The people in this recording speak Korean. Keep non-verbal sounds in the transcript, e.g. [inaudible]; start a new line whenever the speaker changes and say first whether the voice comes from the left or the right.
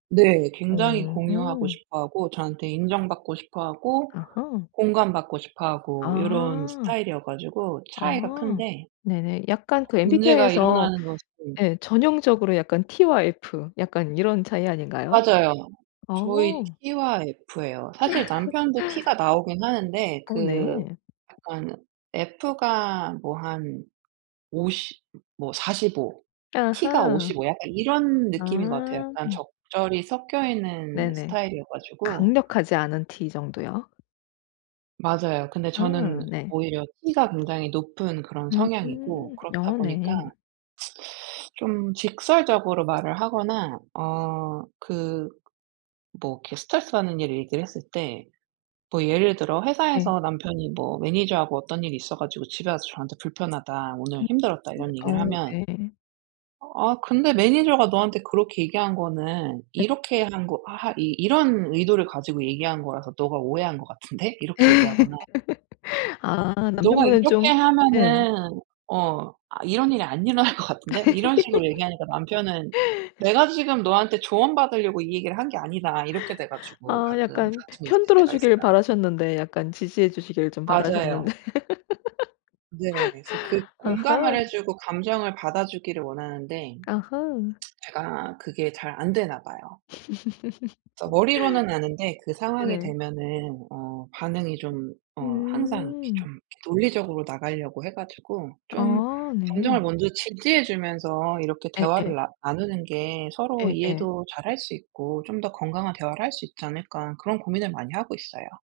right: 네. 굉장히 공유하고
left: 음음.
right: 싶어하고 저한테 인정받고 싶어하고
left: 아하.
right: 공감받고 싶어 하고 요런
left: 아.
right: 스타일이어 가지고 차이가
left: 아
right: 큰데
left: 네네. 약간 그
right: 문제가
left: MBTI에서
right: 일어나는 것은
left: 예. 전형적으로 약간 T와 F 약간 이런 차이 아닌가요?
right: 맞아요. 저희
left: 어.
right: T와 F예요. 사실 남편도 T가
left: [laughs]
right: 나오긴 하는데
left: 어
right: 그
left: 네.
right: 약간 F가 뭐 한 50 뭐 45 T가
left: 아하.
right: 55 약간 이런 느낌인 것 같아요.
left: 아.
right: 약간 적절히 섞여 있는
left: 네네.
right: 스타일이어 가지고
left: 강력하지 않은 T 정도요.
right: 맞아요. 근데
left: 아
right: 저는
left: 네.
right: 오히려 T가 굉장히 높은 그런
left: 음.
right: 성향이고 그렇다
left: 어
right: 보니까
left: 네.
right: [sucks teeth] 좀 직설적으로 말을 하거나 어 그 뭐 이렇게 스트레스받는 일을 얘기를 했을 때 뭐 예를 들어
left: 네.
right: 회사에서 남편이 뭐 매니저하고 어떤 일이 있어 가지고 집에 와서 저한테 "불편하다
left: 음
right: 오늘 힘들었다."
left: 음
right: 이런 얘기를
left: 어
right: 하면
left: 네.
right: "아 근데 매니저가 너한테 그렇게 얘기한 거는
left: 네.
right: 이렇게 한 거 하 하 이 이런 의도를 가지고 얘기한 거라서 너가 오해한 것 같은데?" 이렇게 얘기하거나
left: [laughs] 아
right: "너가
left: 남편분은
right: 이렇게
left: 좀 예.
right: 하면은 어 아 이런 일이 안 일어날 것 같은데?" 이런 식으로 얘기하니까 남편은
left: [laughs]
right: "내가 지금 너한테 조언받으려고 이 얘기를 한 게 아니다." 이렇게 돼 가지고
left: 아
right: 가끔
left: 약간
right: 다툼이 있을 때가
left: 편들어주길
right: 있어요.
left: 바라셨는데 약간 지지해 주시길 좀
right: 맞아요.
left: 바라셨는데.
right: 네. 그래서 그
left: [laughs]
right: 공감을
left: 아하.
right: 해 주고 감정을 받아주기를 원하는데
left: 아하.
right: 제가 그게 잘 안 되나 봐요. 그래서 머리로는 아는데 그
left: [laughs]
right: 상황이
left: 네네.
right: 되면은 어 반응이 좀 어 항상 이렇게
left: 음.
right: 좀 이렇게 논리적으로 나가려고 해 가지고 좀
left: 아 네.
right: 감정을 먼저 지지해 주면서 이렇게
left: 예예.
right: 대화를 나 나누는 게 서로
left: 예예.
right: 이해도 잘할 수 있고 좀 더 건강한 대화를 할 수 있지 않을까 그런 고민을 많이 하고 있어요.